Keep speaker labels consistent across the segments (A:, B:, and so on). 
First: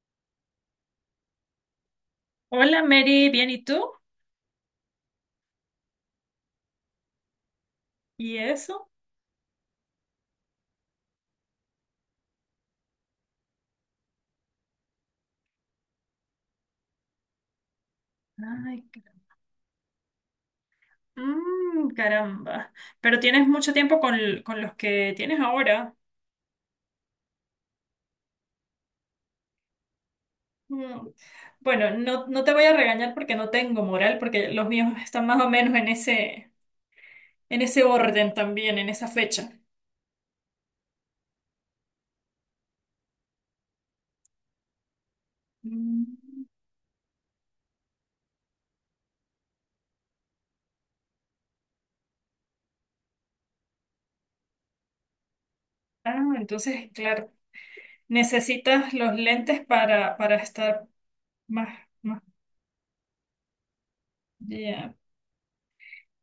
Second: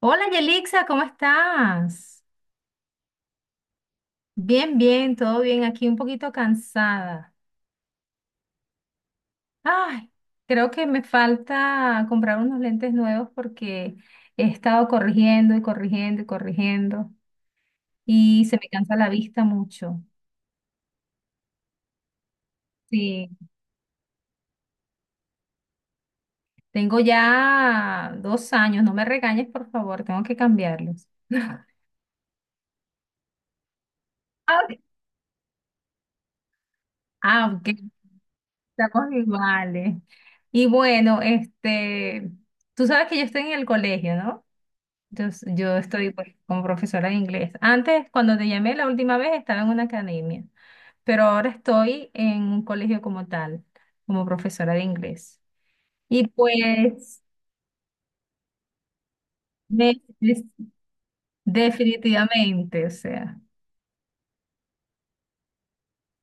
A: Hola Yelixa, ¿cómo estás?
B: Hola Mary, ¿bien y tú?
A: Bien, bien, todo bien. Aquí un poquito cansada.
B: ¿Y eso?
A: Ay, creo que me falta comprar unos lentes nuevos porque he estado corrigiendo y corrigiendo y corrigiendo y se me
B: Ay,
A: cansa la vista mucho.
B: Caramba. Pero
A: Sí,
B: tienes mucho tiempo con los que tienes ahora.
A: tengo ya 2 años. No me regañes, por favor, tengo que cambiarlos.
B: Mm. Bueno, no, no te voy a regañar porque no tengo moral, porque
A: Ah,
B: los
A: ok.
B: míos están más o menos en ese,
A: Ah,
B: en
A: ok,
B: ese orden también, en esa
A: estamos
B: fecha.
A: iguales. Y bueno, este, tú sabes que yo estoy en el colegio, ¿no? Yo
B: Mm.
A: estoy pues, como profesora de inglés. Antes, cuando te llamé la última vez, estaba en una academia, pero ahora estoy en un colegio como tal, como profesora de inglés.
B: Ah,
A: Y
B: entonces,
A: pues,
B: claro, necesitas los lentes
A: de-
B: para
A: de-
B: estar más, más.
A: definitivamente, o sea,
B: Ya.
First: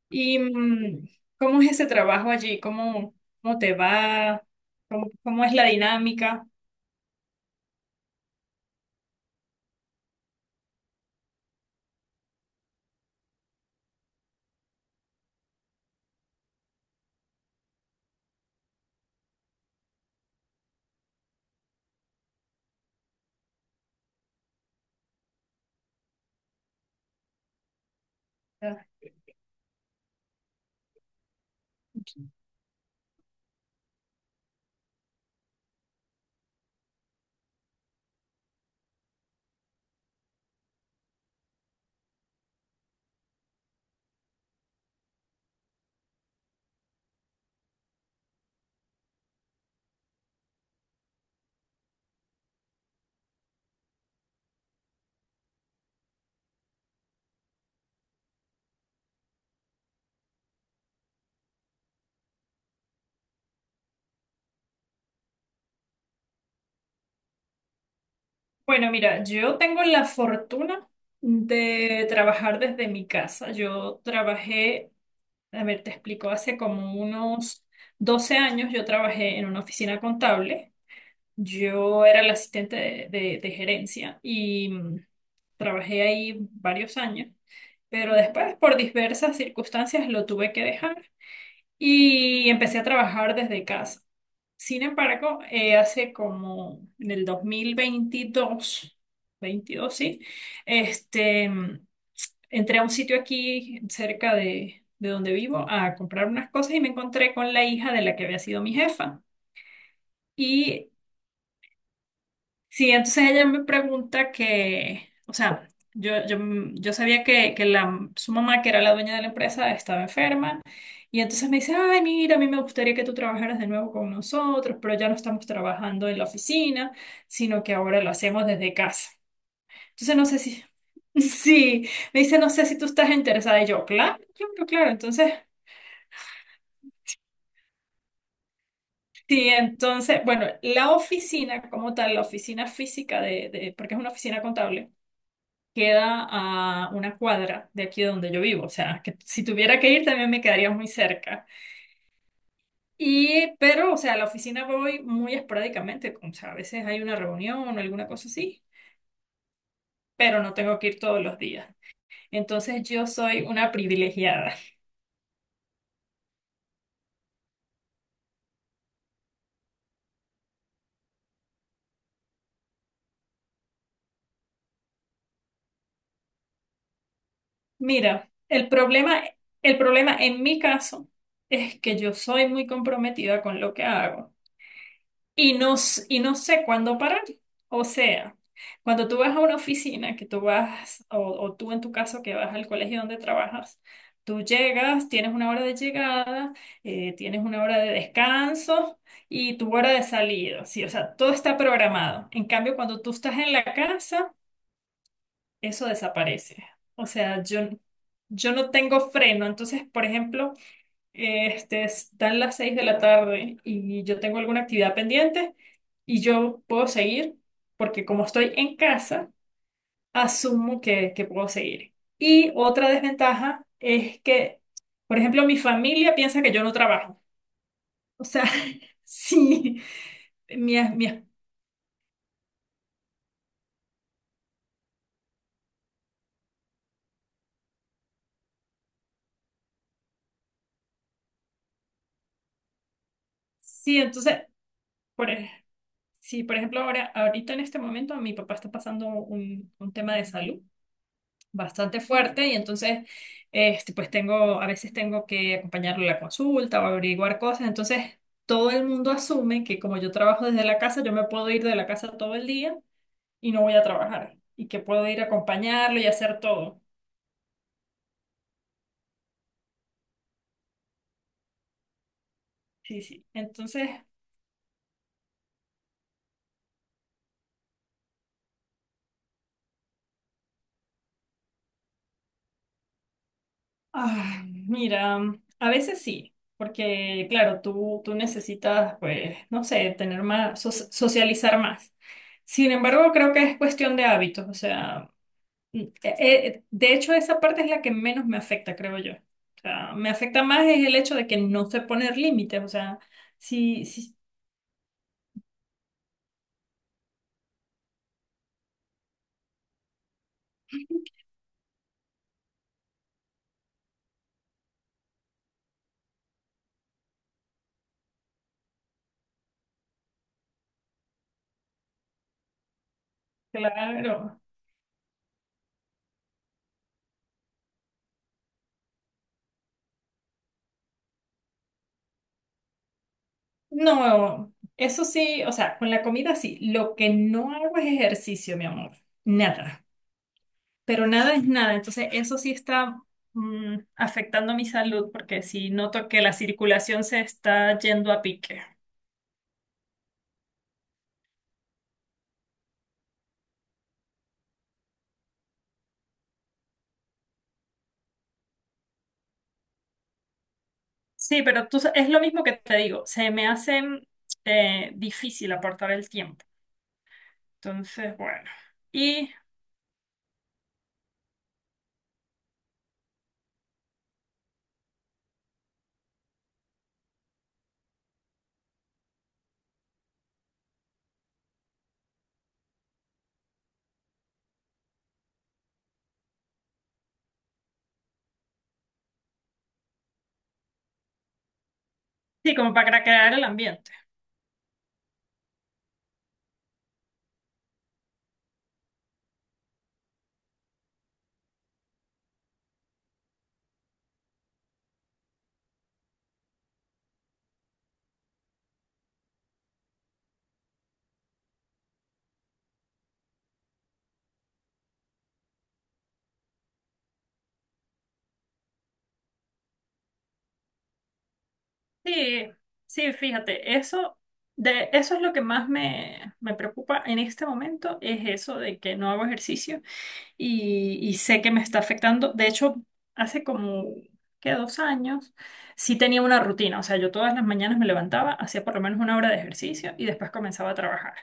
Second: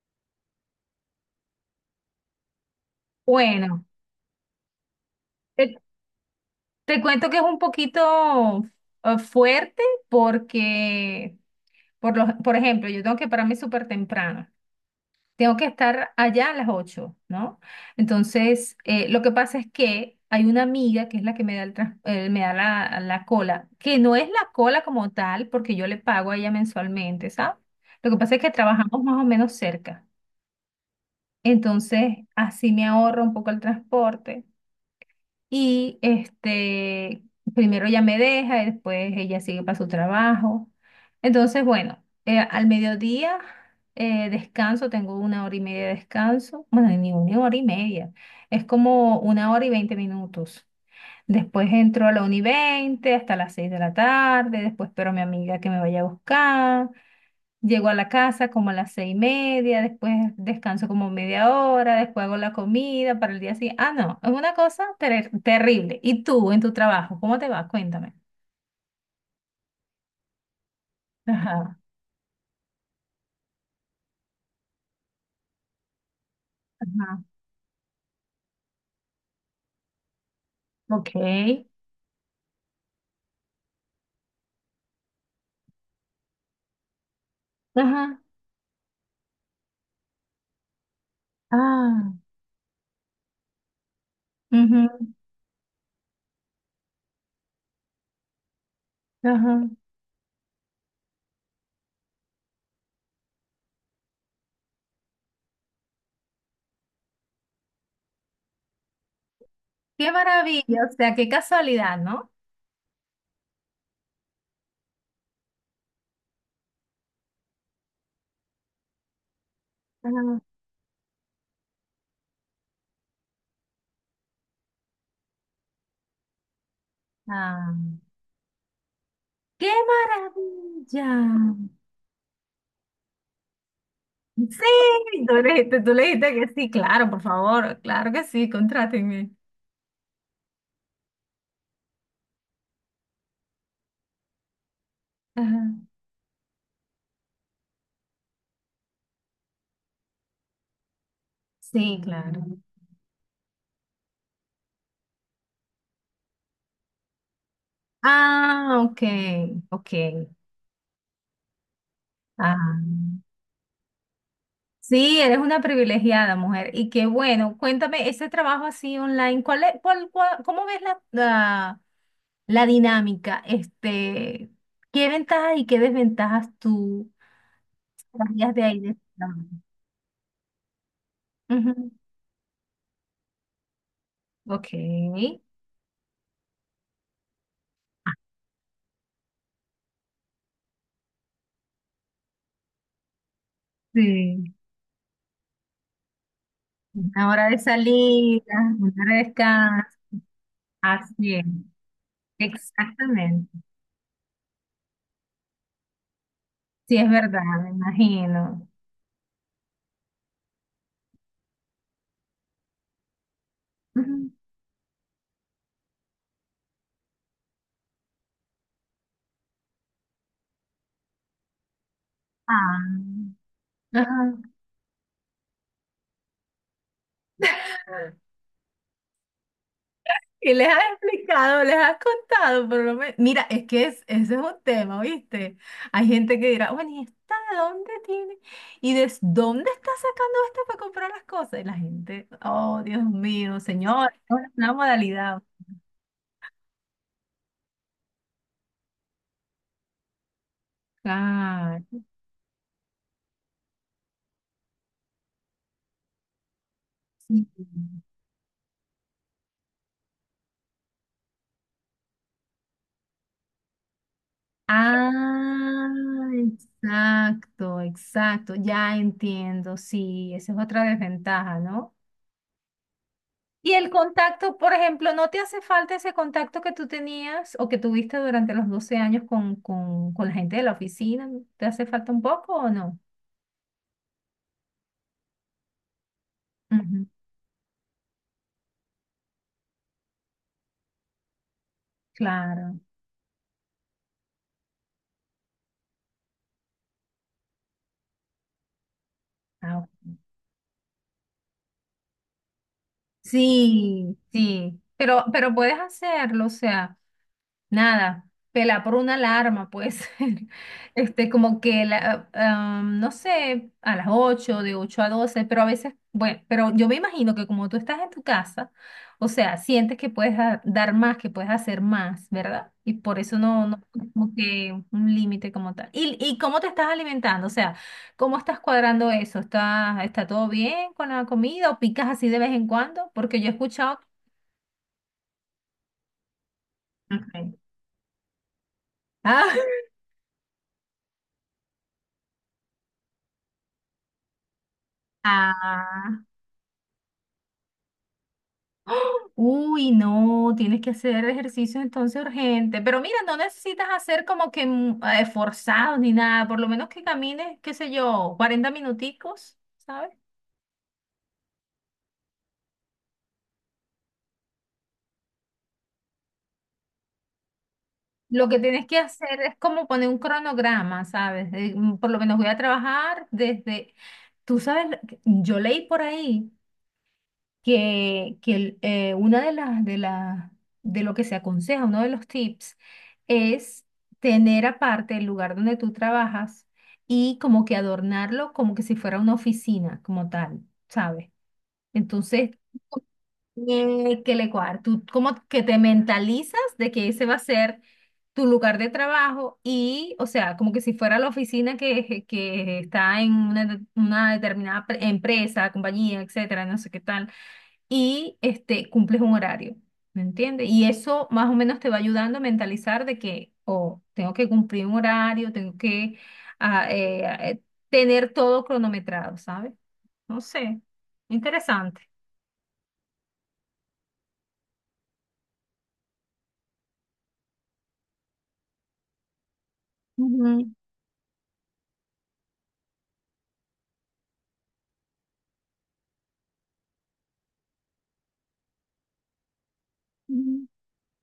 B: ¿Y cómo es ese trabajo allí? ¿Cómo te
A: bueno,
B: va? ¿Cómo es la
A: te,
B: dinámica?
A: te cuento que es un poquito fuerte porque, por ejemplo, yo tengo que pararme súper temprano. Tengo que estar allá a las 8, ¿no? Entonces, lo que pasa es que hay una amiga que es la que me da, me da la cola, que no es la cola como tal, porque yo le pago a ella mensualmente, ¿sabes? Lo que pasa es que trabajamos más o menos cerca. Entonces, así me ahorro un poco el transporte. Y este, primero ella me deja y después ella sigue para su trabajo. Entonces, bueno, al mediodía descanso, tengo 1 hora y media de descanso. Bueno, ni 1 hora y media, es como 1 hora y 20 minutos. Después entro a la 1 y 20 hasta las 6 de la tarde, después espero a mi amiga que me vaya a buscar. Llego a la casa como a las 6 y media, después descanso como media hora, después hago la comida para el día siguiente. Ah, no, es una cosa terrible. ¿Y tú en tu trabajo? ¿Cómo te va? Cuéntame.
B: Bueno, mira, yo tengo la fortuna
A: Ajá,
B: de trabajar desde mi casa. A ver, te explico, hace como
A: ajá,
B: unos 12 años yo trabajé en una oficina contable.
A: ok.
B: Yo era la asistente de gerencia y trabajé ahí varios años, pero
A: Ajá,
B: después por diversas circunstancias lo tuve que dejar
A: ah,
B: y empecé a trabajar desde casa. Sin
A: ujú,
B: embargo, hace como en el dos mil veintidós
A: ajá.
B: veintidós sí, este, entré a un sitio aquí cerca de donde vivo a comprar unas cosas y me encontré con la hija de la que había sido mi jefa.
A: Qué maravilla,
B: Y
A: o sea, qué casualidad, ¿no?
B: sí, entonces ella me pregunta que, o sea, yo, yo, yo sabía que su mamá, que era la dueña de la empresa, estaba
A: Ajá.
B: enferma. Y entonces me dice: ay, mira, a mí me gustaría que tú trabajaras de nuevo con nosotros, pero ya no estamos trabajando en la oficina, sino
A: Ah,
B: que ahora lo hacemos desde casa.
A: qué
B: Entonces no sé si,
A: maravilla.
B: sí, me dice, no sé si tú estás interesada. Y yo, claro, claro, claro.
A: Sí,
B: Entonces,
A: tú le dijiste que sí, claro, por favor, claro que sí, contrátenme.
B: sí, entonces, bueno, la oficina como tal, la oficina física de porque es una oficina contable.
A: Ajá.
B: Queda a una cuadra de aquí donde yo vivo, o sea, que si tuviera que ir también me quedaría muy cerca.
A: Sí, claro.
B: Y, pero, o sea, a la oficina voy muy esporádicamente, como, o sea, a veces hay una reunión o alguna cosa así,
A: Ah, ok, ok.
B: pero no tengo que ir todos los días.
A: Ah.
B: Entonces yo soy una privilegiada.
A: Sí, eres una privilegiada mujer. Y qué bueno, cuéntame, ese trabajo así online, ¿cuál es, cómo ves la, la, la dinámica? Este, ¿qué ventajas y qué desventajas tú
B: Mira,
A: traías de
B: el
A: ahí de ese
B: problema,
A: trabajo?
B: el problema en mi caso es
A: Ujú,
B: que yo soy muy comprometida con lo que hago.
A: ok.
B: Y no, y no sé cuándo parar. O sea, cuando tú vas a una oficina, que tú vas, o tú en tu caso que vas al colegio donde trabajas, tú
A: Sí.
B: llegas, tienes una hora de llegada,
A: Una
B: tienes
A: hora de
B: una hora de
A: salida,
B: descanso
A: una hora de
B: y tu
A: descanso.
B: hora de salida, sí, o sea, todo
A: Así es,
B: está programado. En cambio, cuando tú estás
A: exactamente.
B: en la casa, eso desaparece.
A: Sí,
B: O
A: es verdad,
B: sea,
A: me
B: yo
A: imagino.
B: no tengo freno. Entonces, por ejemplo. Este, están las 6 de la tarde y yo
A: Ujú.
B: tengo alguna actividad pendiente y yo puedo seguir porque como estoy en casa, asumo que puedo seguir. Y
A: Ah.
B: otra desventaja es
A: Ajá.
B: que, por ejemplo, mi familia piensa que yo no trabajo. O sea, sí,
A: Y les has
B: mi, mi-
A: explicado, les has contado, por lo menos. Mira, es que es, ese es un tema, ¿viste? Hay gente que dirá, bueno, ¿y esta de dónde tiene? ¿Y de dónde está sacando esto para comprar las cosas? Y la gente, oh, Dios mío,
B: sí,
A: señor, es
B: entonces,
A: una
B: por,
A: modalidad.
B: ej- sí, por ejemplo, ahora, ahorita en este momento mi papá está pasando un tema de salud bastante
A: Claro.
B: fuerte y entonces este, pues tengo, a veces tengo que acompañarlo a la consulta o averiguar
A: Sí.
B: cosas, entonces todo el mundo asume que como yo trabajo desde la casa, yo me puedo ir de la casa todo el día y no voy a trabajar y que puedo ir a
A: Ah,
B: acompañarlo y hacer todo.
A: exacto, exacto, ya entiendo, sí, esa es otra desventaja, ¿no?
B: Sí, sí.
A: Y el
B: Entonces,
A: contacto, por ejemplo, ¿no te hace falta ese contacto que tú tenías o que tuviste durante los 12 años con, con la gente de la oficina? ¿Te hace falta un poco o no?
B: ah, mira, a veces sí.
A: Ujú,
B: Porque, claro, tú necesitas, pues, no sé, tener más, socializar más. Sin
A: claro.
B: embargo, creo que es cuestión de hábitos. O sea, Mm, eh, de hecho, esa parte es la que menos me afecta, creo yo. O
A: Ah,
B: sea, me
A: ok.
B: afecta más es el hecho de que no sé poner límites. O sea, sí, sí,
A: Sí, sí. Pero puedes hacerlo, o sea. Nada, pela por una alarma, pues, este, como que, no sé, a las 8 de 8 a 12, pero a veces, bueno, pero yo me imagino que como tú estás en tu casa, o sea, sientes que puedes dar más, que puedes hacer más, ¿verdad? Y por eso no, no, como
B: claro.
A: que un límite como tal. Y cómo te estás alimentando? O sea, ¿cómo estás cuadrando eso? ¿Está todo bien con la comida o picas así de vez en cuando? Porque yo he escuchado...
B: No, eso sí, o sea, con la comida sí. Lo que no
A: Ok.
B: hago es ejercicio, mi amor.
A: Ah,
B: Nada. Pero nada es nada. Entonces, eso sí está afectando mi salud porque sí noto
A: ah,
B: que la circulación se está yendo a pique.
A: ¡Ah! Uy, no, tienes que hacer ejercicio entonces urgente. Pero mira, no necesitas hacer como que forzados ni nada. Por lo menos que camines, qué sé yo, 40 minuticos, ¿sabes?
B: Sí, pero tú, es lo mismo que te digo. Se me hace difícil aportar el tiempo. Entonces, bueno.
A: Lo que tienes que
B: Y
A: hacer es como poner un cronograma, ¿sabes? Por lo menos voy a trabajar desde, tú sabes, yo leí por ahí que, una de las de las de lo que se aconseja, uno de los tips es tener aparte el lugar donde tú trabajas y como que adornarlo como que si fuera una oficina como tal, ¿sabes? Entonces,
B: sí, como para crear el ambiente.
A: que le cuadra, tú como que te mentalizas de que ese va a ser tu lugar de trabajo y, o sea, como que si fuera la oficina que está en una, una determinada empresa, compañía, etcétera, no sé qué tal, y este, cumples un horario, ¿me entiendes? Y eso más o menos te va ayudando a mentalizar de que, oh, tengo que cumplir un horario, tengo que ah, eh, ah, eh, tener todo cronometrado, ¿sabes? No sé, interesante.
B: Sí, sí, fíjate, eso es lo que más me preocupa en este momento, es eso de que no hago ejercicio
A: Ujú,
B: y sé que me está afectando. De hecho, hace como, ¿qué? 2 años, sí tenía una rutina. O sea, yo todas las mañanas me levantaba, hacía por lo menos una hora de ejercicio y después
A: ujú,
B: comenzaba a trabajar.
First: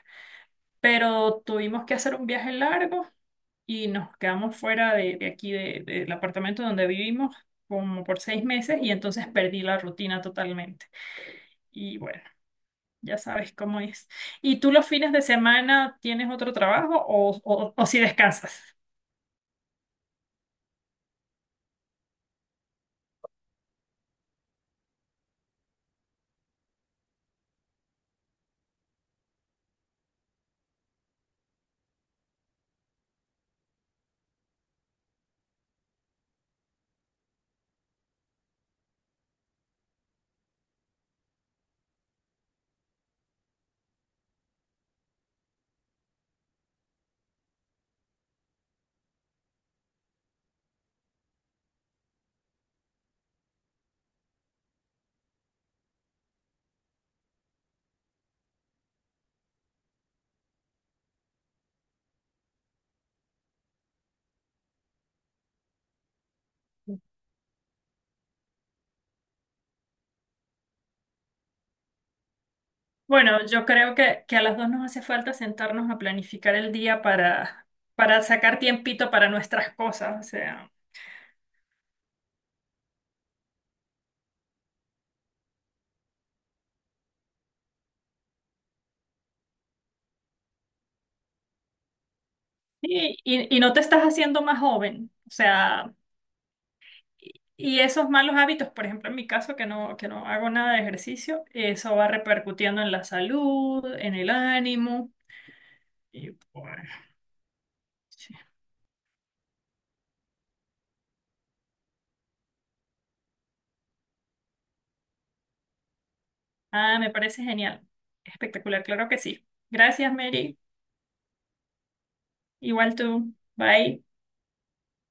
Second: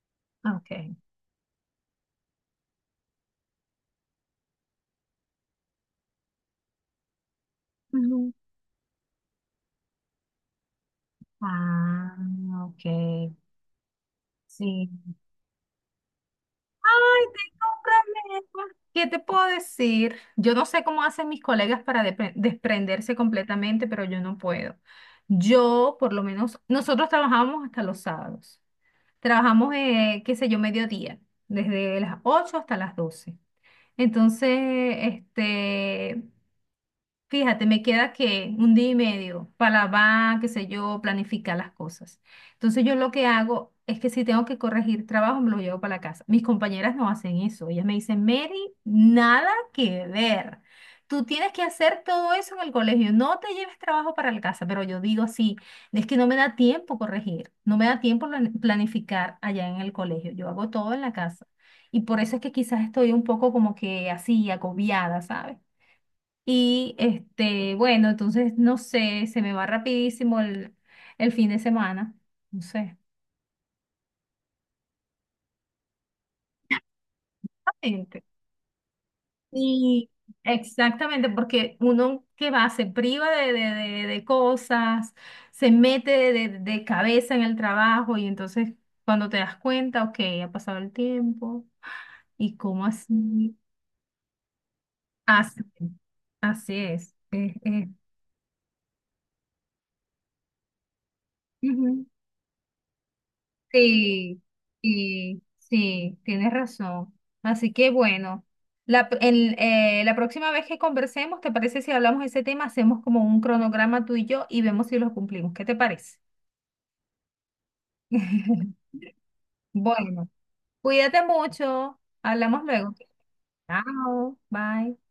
A: ok.
B: Pero tuvimos que hacer un viaje largo. Y nos quedamos fuera de aquí, del apartamento donde vivimos, como por
A: Ujú.
B: 6 meses y entonces perdí la rutina totalmente. Y
A: Ah,
B: bueno,
A: ok.
B: ya sabes cómo es. ¿Y tú los
A: Sí.
B: fines de semana tienes otro trabajo
A: Ay,
B: o, o,
A: tengo un
B: o si descansas?
A: problema. ¿Qué te puedo decir? Yo no sé cómo hacen mis colegas para desprenderse completamente, pero yo no puedo. Yo, por lo menos, nosotros trabajamos hasta los sábados. Trabajamos, qué sé yo, mediodía, desde las 8 hasta las 12. Entonces, este, fíjate, me queda que un día y medio para va, qué sé yo, planificar las cosas. Entonces yo lo que hago es que si tengo que corregir trabajo, me lo llevo para la casa. Mis compañeras no hacen eso. Ellas me dicen, Mary, nada que ver. Tú tienes que hacer todo eso en el colegio. No te lleves trabajo para la casa. Pero yo digo así, es que no me da tiempo corregir, no me da tiempo planificar allá en el colegio. Yo hago todo en la casa. Y por eso es que quizás estoy un poco como que así, agobiada, ¿sabes? Y este, bueno, entonces no sé, se me va rapidísimo el fin de semana. No sé.
B: Bueno, yo creo que a las dos nos hace falta sentarnos a planificar el día para
A: Exactamente.
B: sacar tiempito para nuestras
A: Y
B: cosas. O sea,
A: exactamente, porque uno que va, se priva de cosas, se mete de cabeza en el trabajo y entonces cuando te das cuenta, ok, ha pasado el tiempo y cómo
B: y, y,
A: así,
B: y no te estás haciendo más joven. O
A: así,
B: sea,
A: así es.
B: y esos malos hábitos, por ejemplo, en mi caso, que no hago nada de ejercicio, eso
A: Ujú.
B: va repercutiendo en la salud, en el
A: Sí,
B: ánimo.
A: y sí,
B: Y
A: tienes
B: bueno,
A: razón. Así que
B: sí.
A: bueno, la, la próxima vez que conversemos, ¿te parece si hablamos de ese tema? Hacemos como un cronograma tú y yo y vemos si lo cumplimos. ¿Qué te parece?
B: Ah, me parece genial. Espectacular, claro que sí. Gracias,
A: Bueno,
B: Mary.
A: cuídate mucho. Hablamos luego.
B: Igual tú. Bye.
A: Chao, bye.